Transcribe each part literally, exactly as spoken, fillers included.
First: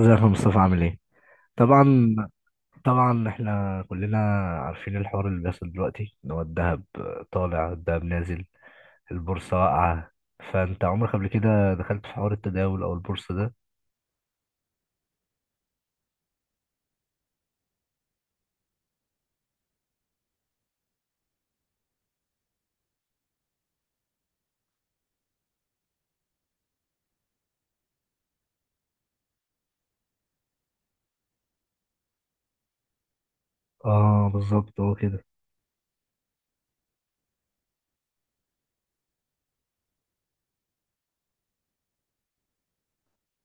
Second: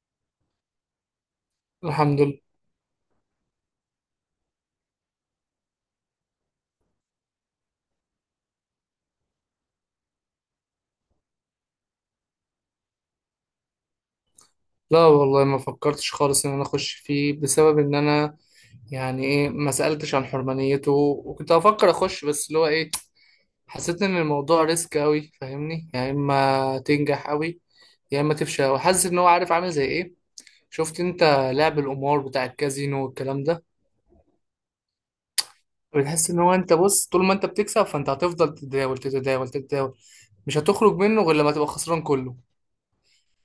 ازيك يا مصطفى، عامل ايه؟ طبعا. الحمد لله. طبعا، احنا كلنا عارفين الحوار اللي بيحصل دلوقتي ان هو الذهب طالع، الذهب نازل، البورصة واقعة. فانت عمرك قبل كده دخلت في حوار التداول او البورصة ده؟ لا والله ما فكرتش خالص ان انا اخش فيه بسبب ان انا، يعني ايه، ما سألتش عن حرمانيته، وكنت افكر اخش بس اللي هو ايه. حسيت ان الموضوع ريسك قوي، فاهمني؟ يعني يا اما تنجح قوي يا اما تفشل. وحاسس ان هو عارف، عامل زي ايه، شفت انت؟ لعب القمار بتاع الكازينو والكلام ده. اه، بالظبط هو كده. بتحس ان هو، انت بص، طول ما انت بتكسب فانت هتفضل تتداول تتداول تتداول، مش هتخرج منه غير لما تبقى خسران كله.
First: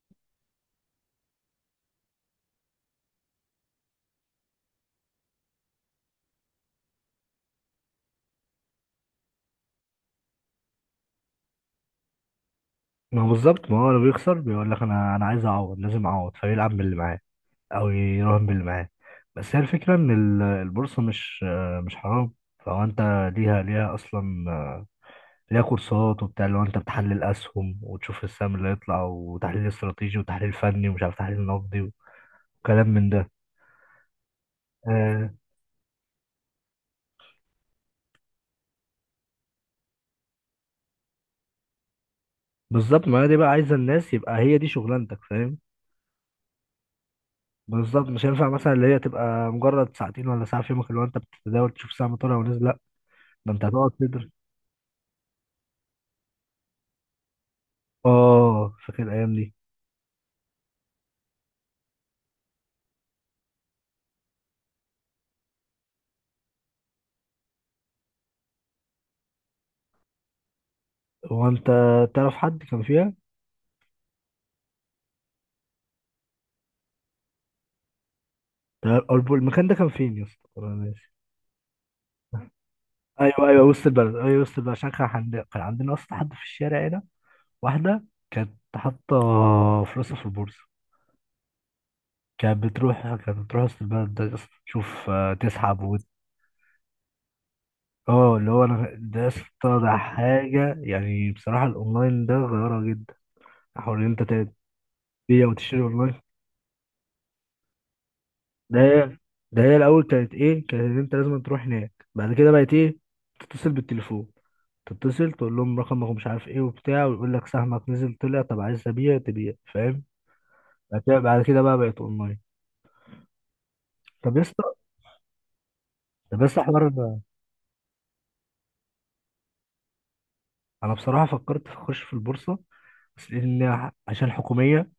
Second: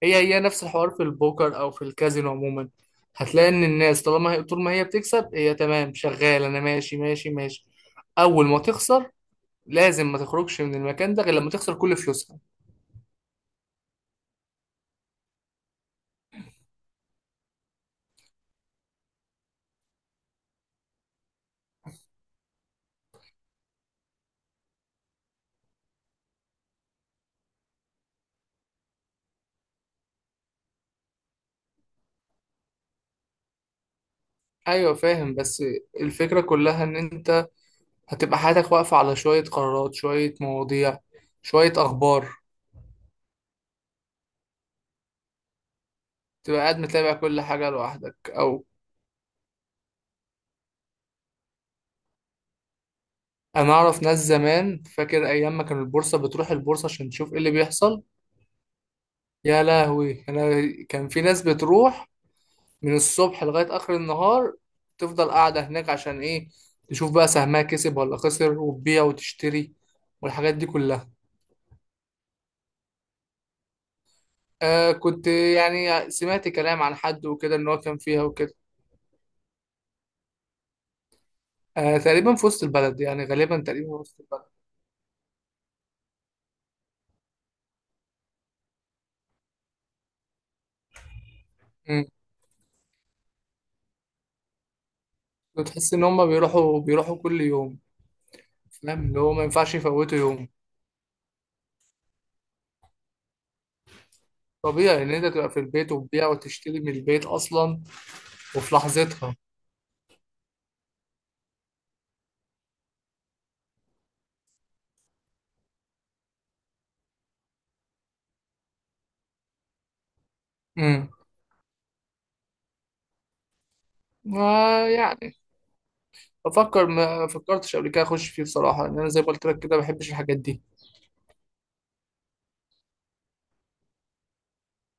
هي هي نفس الحوار في البوكر او في الكازينو عموما. هتلاقي ان الناس طالما هي، طول ما هي بتكسب، هي تمام شغال، انا ماشي ماشي ماشي. اول ما تخسر لازم ما تخرجش من المكان ده غير لما تخسر كل فلوسها. ما هو بالظبط. ما هو لو بيخسر بيقول لك انا انا عايز اعوض، لازم اعوض، فيلعب باللي معاه او يراهن باللي معاه. بس هي الفكرة ان ال- البورصة مش مش حرام. فهو انت ليها ليها اصلا، ليها كورسات وبتاع، اللي هو انت بتحلل اسهم وتشوف السهم اللي هيطلع، وتحليل استراتيجي وتحليل فني ومش عارف تحليل نقدي وكلام من ده. ايوه آه، فاهم، بس الفكرة كلها ان انت هتبقى حياتك واقفة على شوية قرارات، شوية مواضيع، شوية اخبار. بالظبط. ما هي دي بقى، عايزه الناس يبقى هي دي شغلانتك، فاهم؟ تبقى قاعد متابع كل حاجة بالظبط، لوحدك، مش هينفع او مثلا اللي هي تبقى مجرد ساعتين ولا ساعه في يومك اللي هو انت بتتداول تشوف سهم طالع ونزل. لا، ده انت انا هتقعد اعرف ناس تدرس. زمان، فاكر ايام ما كان البورصة، بتروح البورصة عشان تشوف ايه اللي بيحصل. اه، فاكر الايام دي. يا لهوي، انا كان في ناس بتروح من الصبح لغاية آخر النهار، تفضل قاعدة هناك عشان إيه؟ تشوف بقى سهمها كسب ولا خسر، وتبيع وتشتري، والحاجات دي كلها. هو انت تعرف حد كان فيها؟ آه، كنت يعني سمعت كلام عن حد وكده إن هو كان فيها وكده. تعرف- أو المكان ده كان فين يا اسطى؟ أنا ناسي. آه، تقريبا في وسط البلد، يعني ايوه غالبا ايوه، وسط تقريبا في البلد، وسط ايوه البلد. وسط البلد، عشان كان عندنا كان عندنا اصلا حد في الشارع هنا. واحدة كانت حاطة فلوسها في البورصة. مم. كانت بتروح كانت بتروح وسط البلد ده يا اسطى، تشوف آه، تسحب وتحس إن وت... هما بيروحوا بيروحوا كل يوم. اه، اللي هو انا فاهم، اللي ده يا هو ما ينفعش اسطى، ده يفوتوا يوم. حاجة يعني بصراحة الاونلاين ده غيرها جدا. حوار ان انت طبيعي إن أنت تبيع تبقى في وتشتري البيت اونلاين. وتبيع وتشتري من البيت أصلا، وفي ده هي- لحظتها. ده هي الاول كانت ايه، كانت ان انت لازم تروح هناك، بعد كده بقت ايه، تتصل بالتليفون، تتصل تقول لهم رقمك ومش عارف ايه وبتاع، ويقول لك سهمك نزل طلع، طب عايز تبيع تبيع، فاهم؟ بعد امم كده بعد كده بقى بقت اونلاين. طب يا اسطى يعني طب يا اسطى حوار... بفكر، ما فكرتش قبل كده اخش فيه بصراحه لان انا زي ما قلت لك كده ما بحبش الحاجات دي. انا بصراحه فكرت في اخش في البورصه، بس لان عشان حكوميه،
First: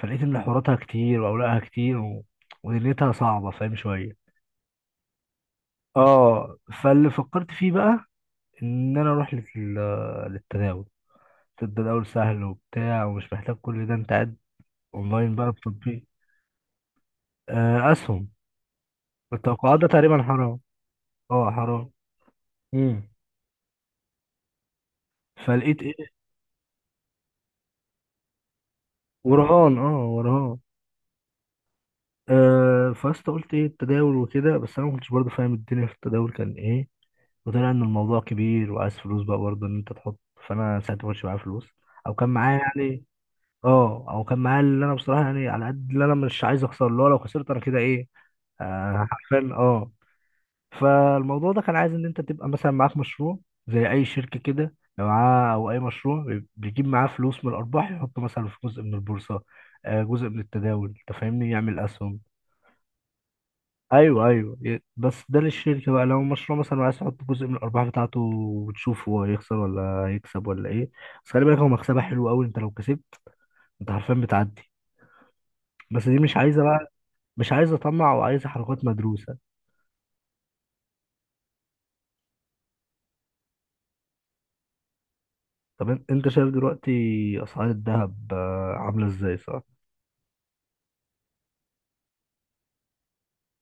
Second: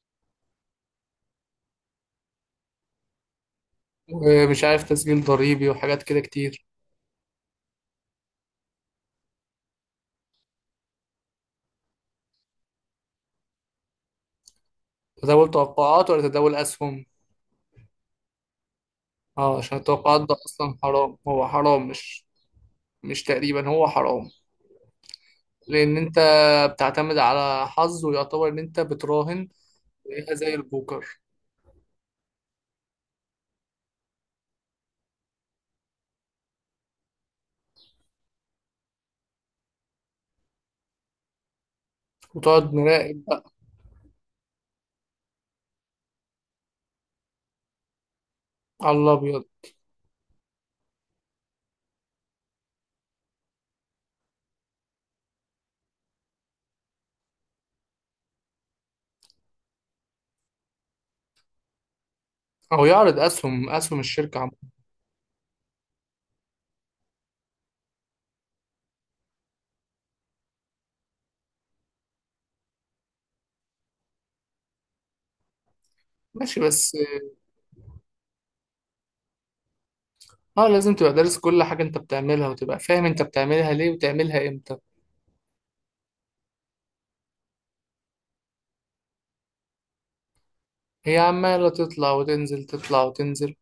فلقيت ان حواراتها كتير واوراقها كتير و... ودنيتها صعبه، فاهم؟ شويه. ومش عارف تسجيل ضريبي وحاجات كده اه. كتير. فاللي فكرت فيه بقى ان انا اروح لل... للتداول. التداول سهل وبتاع ومش محتاج كل ده، انت قاعد اونلاين تداول بقى بتطبيق. توقعات ولا تداول اسهم؟ آه، اسهم. اه عشان التوقعات ده التوقعات تقريبا ده حرام. اصلا حرام، هو اه حرام، حرام. مش... امم مش تقريبا، هو حرام. فلقيت ايه... لان انت بتعتمد على حظ، ويعتبر ان انت بتراهن، ورهان، اه زيها زي ورهان. البوكر. آه، فاست قلت ايه التداول وكده، بس انا ما كنتش برضه فاهم الدنيا في التداول كان ايه، وطلع ان الموضوع كبير وعايز فلوس بقى برضه ان انت تحط. فانا ساعتها ما كانش معايا فلوس، او كان معايا وتقعد يعني... مراقب بقى اه، او كان معايا اللي انا بصراحه يعني على قد اللي انا مش عايز اخسر، اللي هو لو خسرت انا كده ايه؟ على آه الابيض. حرفيا، اه. فالموضوع ده كان عايز ان انت تبقى مثلا معاك مشروع زي اي شركه كده لو معاه، او اي مشروع بي- بيجيب معاه فلوس من الارباح، يحط مثلا في جزء من البورصه، آه، جزء من التداول، انت فاهمني، يعمل اسهم. او يعرض اسهم، اسهم ايوه الشركه عم. ايوه، ي- بس ده للشركه بقى. لو مشروع مثلا، عايز تحط جزء من الارباح بتاعته وتشوف هو هيخسر ولا هيكسب ولا ايه. بس خلي بالك هو مكسبها حلو قوي، انت لو كسبت انت حرفيا بتعدي. بس دي مش ماشي عايزه بقى، بس. مش عايزه طمع، وعايزه حركات مدروسه. اه لازم تبقى دارس كل حاجه انت بتعملها، وتبقى فاهم انت بتعملها ليه وتعملها امتى. طب ان- انت شايف دلوقتي اسعار الذهب آه، عامله ازاي، صح؟ هي عمالة تطلع وتنزل تطلع وتنزل.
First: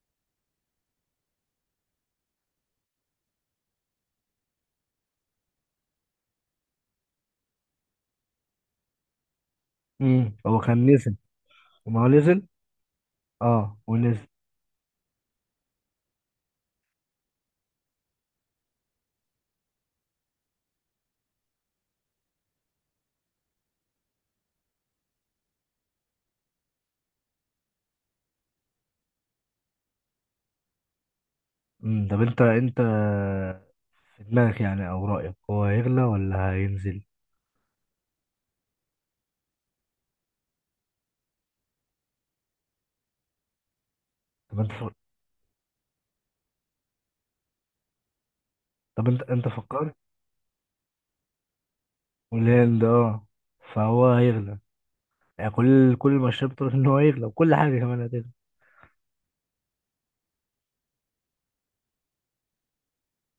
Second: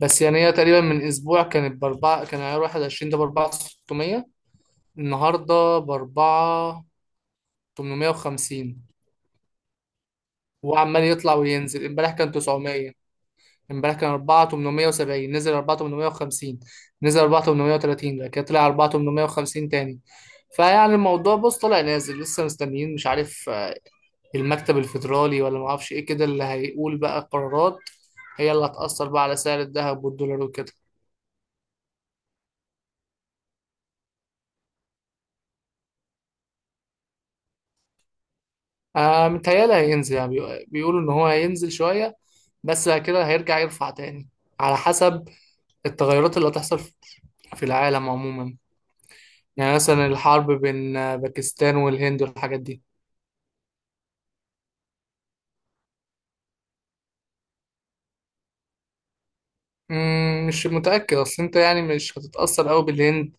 بس يعني هي تقريبا من أسبوع كانت بأربعة، كان عيار واحد وعشرين ده بأربعة ستمية. النهاردة بأربعة تمنمية وخمسين. امم هو كان وعمال نزل. يطلع وينزل. ما هو امبارح كان نزل. تسعمية. اه، امبارح كان ونزل. أربعة تمنمية وسبعين، نزل أربعة تمنمية وخمسين، نزل أربعة تمنمية وتلاتين، بعد كده طلع أربعة تمنمية وخمسين تاني. فيعني الموضوع بص طالع نازل، لسه مستنيين مش عارف، آه، المكتب الفيدرالي ولا معرفش ايه كده اللي هيقول بقى قرارات. هي اللي هتأثر بقى على سعر الذهب والدولار وكده. امم طب انت، انت في دماغك يعني او رايك هو هيغلى ولا هينزل؟ آه متهيألي هينزل، يعني بيقو- بيقولوا إن هو هينزل شوية، بس بعد كده هيرجع يرفع تاني، طب انت على حسب التغيرات اللي هتحصل في في العالم عموما. طب انت انت يعني فكرت... مثلا الحرب بين آه، باكستان والهند والحاجات دي. والهند، اه. فهو هيغلى. يعني كل كل المؤشرات بتقول ان هو هيغلى، وكل حاجه كمان هتغلى. مم، مش متأكد، أصل أنت يعني مش هتتأثر أوي بالهند،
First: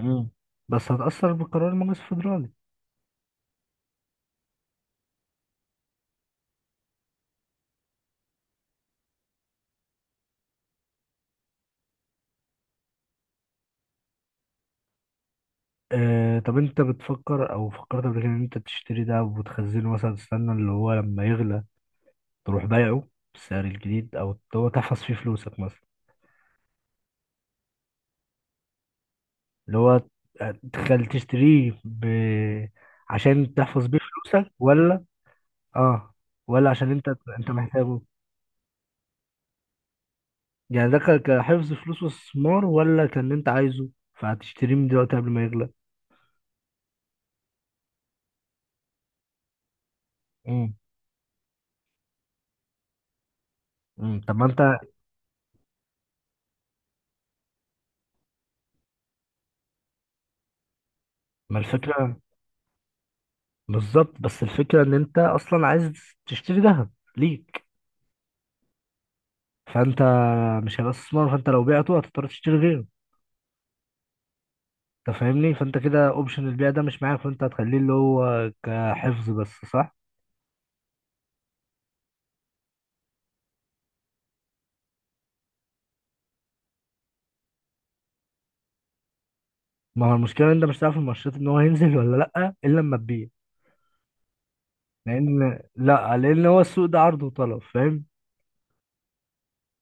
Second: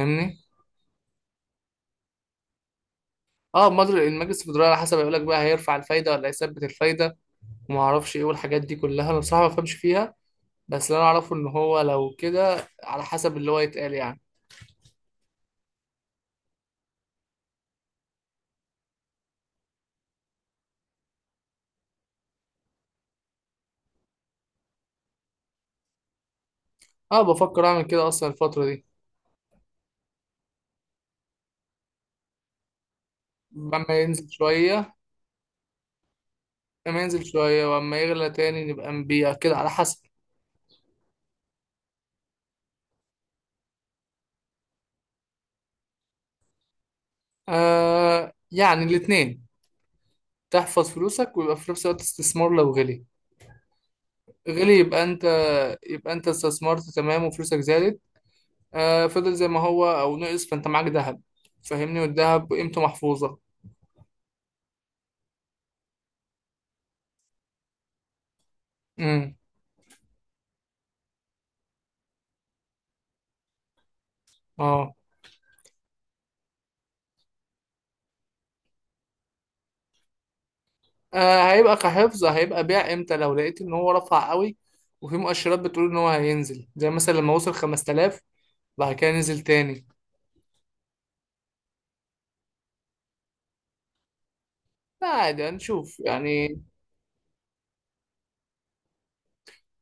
امم بس هتأثر بالقرار المجلس الفدرالي. اه مدر المجلس الفدرالي على حسب يقولك بقى هيرفع الفايدة ولا هيثبت الفايدة، ومعرفش ايه، والحاجات دي كلها أنا بصراحة ما بفهمش فيها. بس اللي أنا أعرفه إن هو لو كده على حسب اللي هو يتقال يعني. آه. طب انت بتفكر او فكرت قبل كده ان انت تشتري ده وتخزنه، مثلا تستنى اللي هو لما يغلى تروح بايعه بالسعر الجديد، او اللي هو تحفظ فيه فلوسك مثلا؟ اه بفكر أعمل كده أصلا الفترة دي. اللي هو تخل تشتريه ب... عشان تحفظ لما بيه ينزل فلوسك، شوية ولا... اه. ولا عشان لما انت ينزل انت شوية محتاجه؟ ولما يغلى تاني نبقى نبيع كده، على حسب. يعني ده ك- كحفظ فلوس واستثمار، ولا كان انت عايزه فهتشتريه من دلوقتي قبل ما يغلى؟ آه يعني الاتنين، امم تحفظ فلوسك ويبقى في نفس الوقت استثمار. لو غلي، امم طب ما انت... غلي يبقى انت، يبقى انت استثمرت تمام وفلوسك زادت. آه، فضل زي ما هو او نقص فانت معاك ذهب، ما فاهمني؟ الفكره. والذهب قيمته محفوظة. بالظبط. بس الفكره ان انت اصلا عايز تشتري ذهب ليك. امم فانت مش هيبقى استثمار، فانت لو بعته هتضطر تشتري غيره. اه. انت فاهمني، فانت كده اوبشن البيع ده مش معاك، فانت هتخليه اللي هو كحفظ بس، صح؟ آه، هيبقى كحفظ. هيبقى بيع امتى؟ لو لقيت ان هو رفع قوي، وفي مؤشرات بتقول ان هو هينزل، زي مثلا لما وصل خمسة آلاف بعد كده نزل تاني. ما هو المشكله ان انت مش هتعرف المؤشرات ان هو هينزل ولا لا الا لما تبيع. لا عادي لان... هنشوف لا، لان هو يعني. السوق ده عرض وطلب، فاهم؟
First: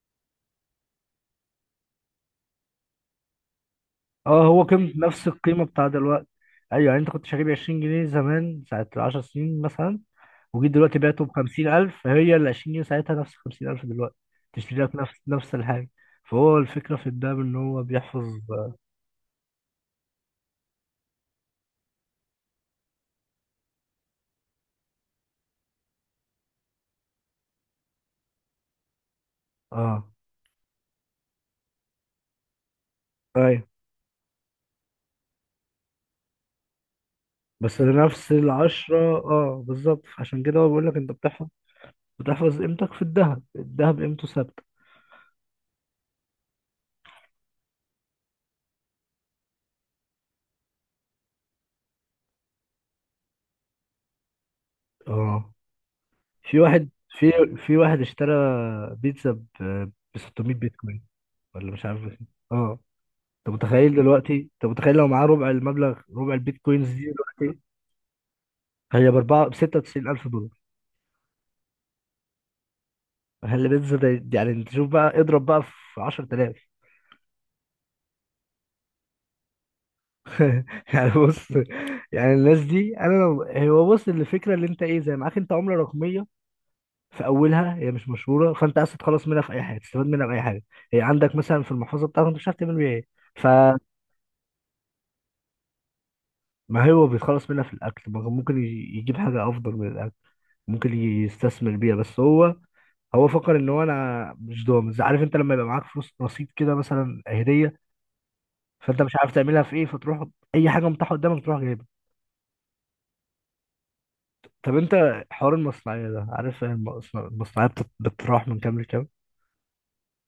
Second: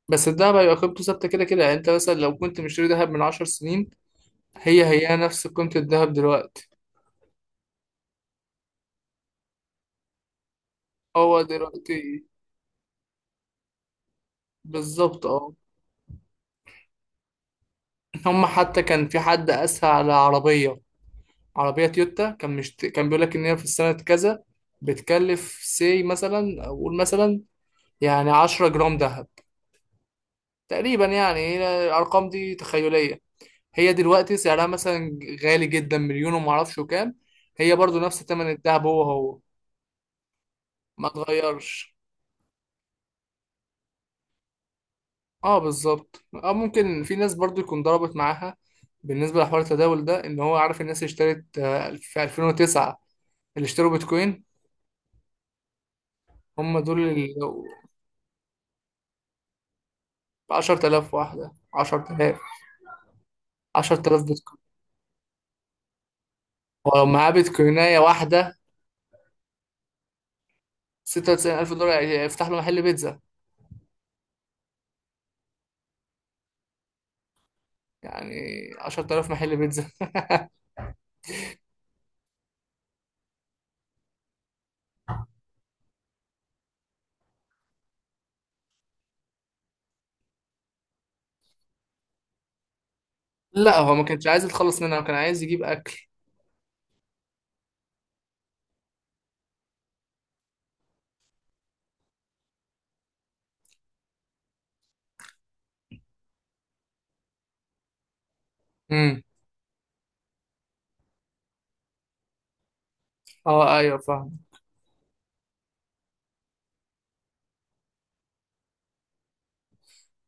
بس الدهب هيبقى قيمته ثابتة كده كده. يعني انت مثلا لو كنت مشتري دهب من عشر سنين، اه، هو هي قيمة هي نفس نفس القيمة قيمة بتاع الدهب دلوقتي. دلوقتي. ايوه، يعني انت كنت شاريه ب عشرين جنيه زمان، ساعة 10 سنين مثلا، وجيت دلوقتي بعته ب هو خمسين ألف. دلوقتي هي ال عشرين جنيه ساعتها نفس خمسين ألف دلوقتي، تشتري لك نفس بالظبط اه. نفس الحاجة. فهو الفكرة في الدهب ان هو بيحفظ. هم حتى كان في حد قاسها على عربية، عربية تويوتا، كان مشت... كان بيقول لك ان هي في السنة كذا بتكلف سي، مثلا اقول مثلا يعني 10 جرام دهب اه، تقريبا، يعني هي الارقام دي تخيلية. ايوه. هي دلوقتي سعرها مثلا غالي جدا، مليون وما اعرفش كام، هي بس برضو نفس نفس ثمن الدهب، هو العشرة، هو اه بالظبط، عشان كده هو بيقول لك ما انت بتحفظ، اتغيرش. بتحفظ قيمتك في الذهب. الذهب قيمته ثابتة. اه بالظبط اه. ممكن في ناس برضو يكون ضربت معاها بالنسبه لحوار التداول ده، ان هو عارف الناس اللي اشترت آه، في ألفين وتسعة اللي اشتروا بيتكوين، اه. في هم واحد دول في اللي في واحد اشترى بيتزا ب ب ب ستمية بيتكوين عشرتلاف واحده، ولا مش عارف. عشرتلاف، اه، انت متخيل عشرتلاف دلوقتي، بيتكوين. انت متخيل لو معاه ربع المبلغ، ربع البيتكوينز ولو دي معاه دلوقتي؟ بيتكوينايه واحده، هي باربعة، بستة وتسعين ألف دولار. ستة وتسعين ألف دولار، يفتح له محل بيتزا. هل بيتزا ده؟ يعني انت شوف بقى، اضرب بقى في عشرة آلاف. يعني عشرة آلاف محل بيتزا يعني بص، يعني الناس دي انا لو... هو بص، الفكرة اللي انت ايه، زي معاك انت عملة رقمية في اولها، هي مش مشهورة، فانت عايز تتخلص منها في اي حاجة تستفاد منها، في اي حاجة هي عندك مثلا في المحفظة بتاعتك انت مش عارف تعمل بيها ايه، لا فما... هو ما كانش عايز يتخلص منها، هو كان عايز يجيب اكل. هو بيتخلص منها في الاكل. ما هو ممكن يجيب حاجة افضل من الاكل، ممكن يستثمر بيها، بس هو هو فكر ان هو انا مش ضامن. عارف انت لما يبقى معاك فلوس رصيد كده مثلا هديه، فانت مش امم عارف تعملها في ايه، فتروح اي حاجه متاحه قدامك تروح جايبها. اه ايوه فاهم. طب انت، حوار المصنعيه ده، عارف المصنع- المصنعيه بتت- بتتراوح من كام لكام؟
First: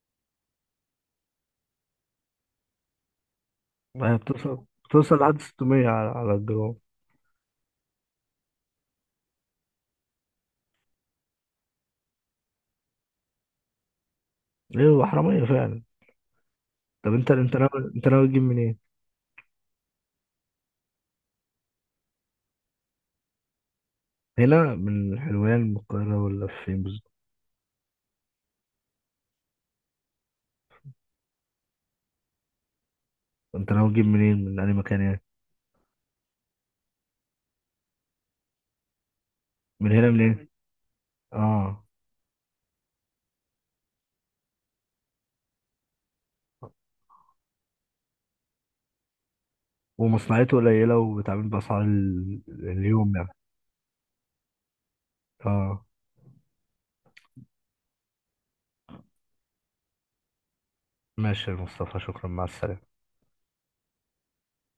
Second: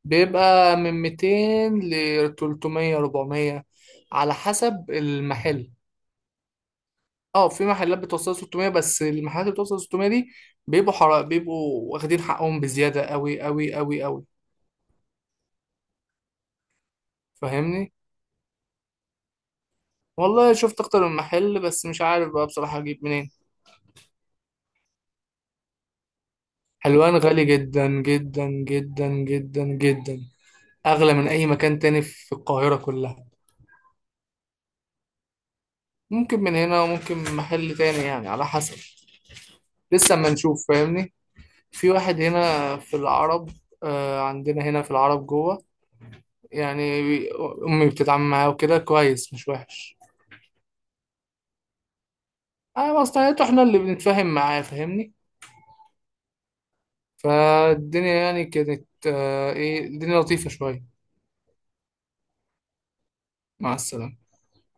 بيبقى من ميتين ل تلتمية، اربعمية آه، على بتوصل حسب بتوصل لحد المحل. ستمائة على على الجرام. اه في محلات بتوصل ستمية، بس المحلات اللي بتوصل ستمية دي بيبقوا حرق، بيبقوا واخدين حقهم بزيادة قوي قوي قوي قوي. ايه، هو حراميه فعلا. طب انت، انت ناوي فاهمني، انت ناوي تجيب منين؟ والله شفت اكتر من محل بس مش عارف بقى بصراحة اجيب منين. هنا من حلوان، من القاهره، ولا فين بالظبط؟ حلوان غالي جدا جدا جدا جدا جدا، اغلى من اي مكان تاني في القاهرة كلها. انت ناوي تجيب منين؟ من اي مكان يعني؟ ممكن من هنا وممكن من محل تاني، يعني على حسب. من هنا لسه ما منين؟ نشوف، فاهمني. اه. في واحد هنا في العرب، آه، عندنا هنا في العرب جوه، يعني بي- أمي بتتعامل معاه وكده كويس، مش وحش. ومصنعيته قليله وبتعمل باسعار ال- أنا اليوم يعني. مصلحته إحنا اللي بنتفاهم معاه، فاهمني. اه. فالدنيا يعني كانت، آه، إيه، الدنيا لطيفة شوية. ماشي يا مصطفى، شكرا. مع السلامة. مع السلامة.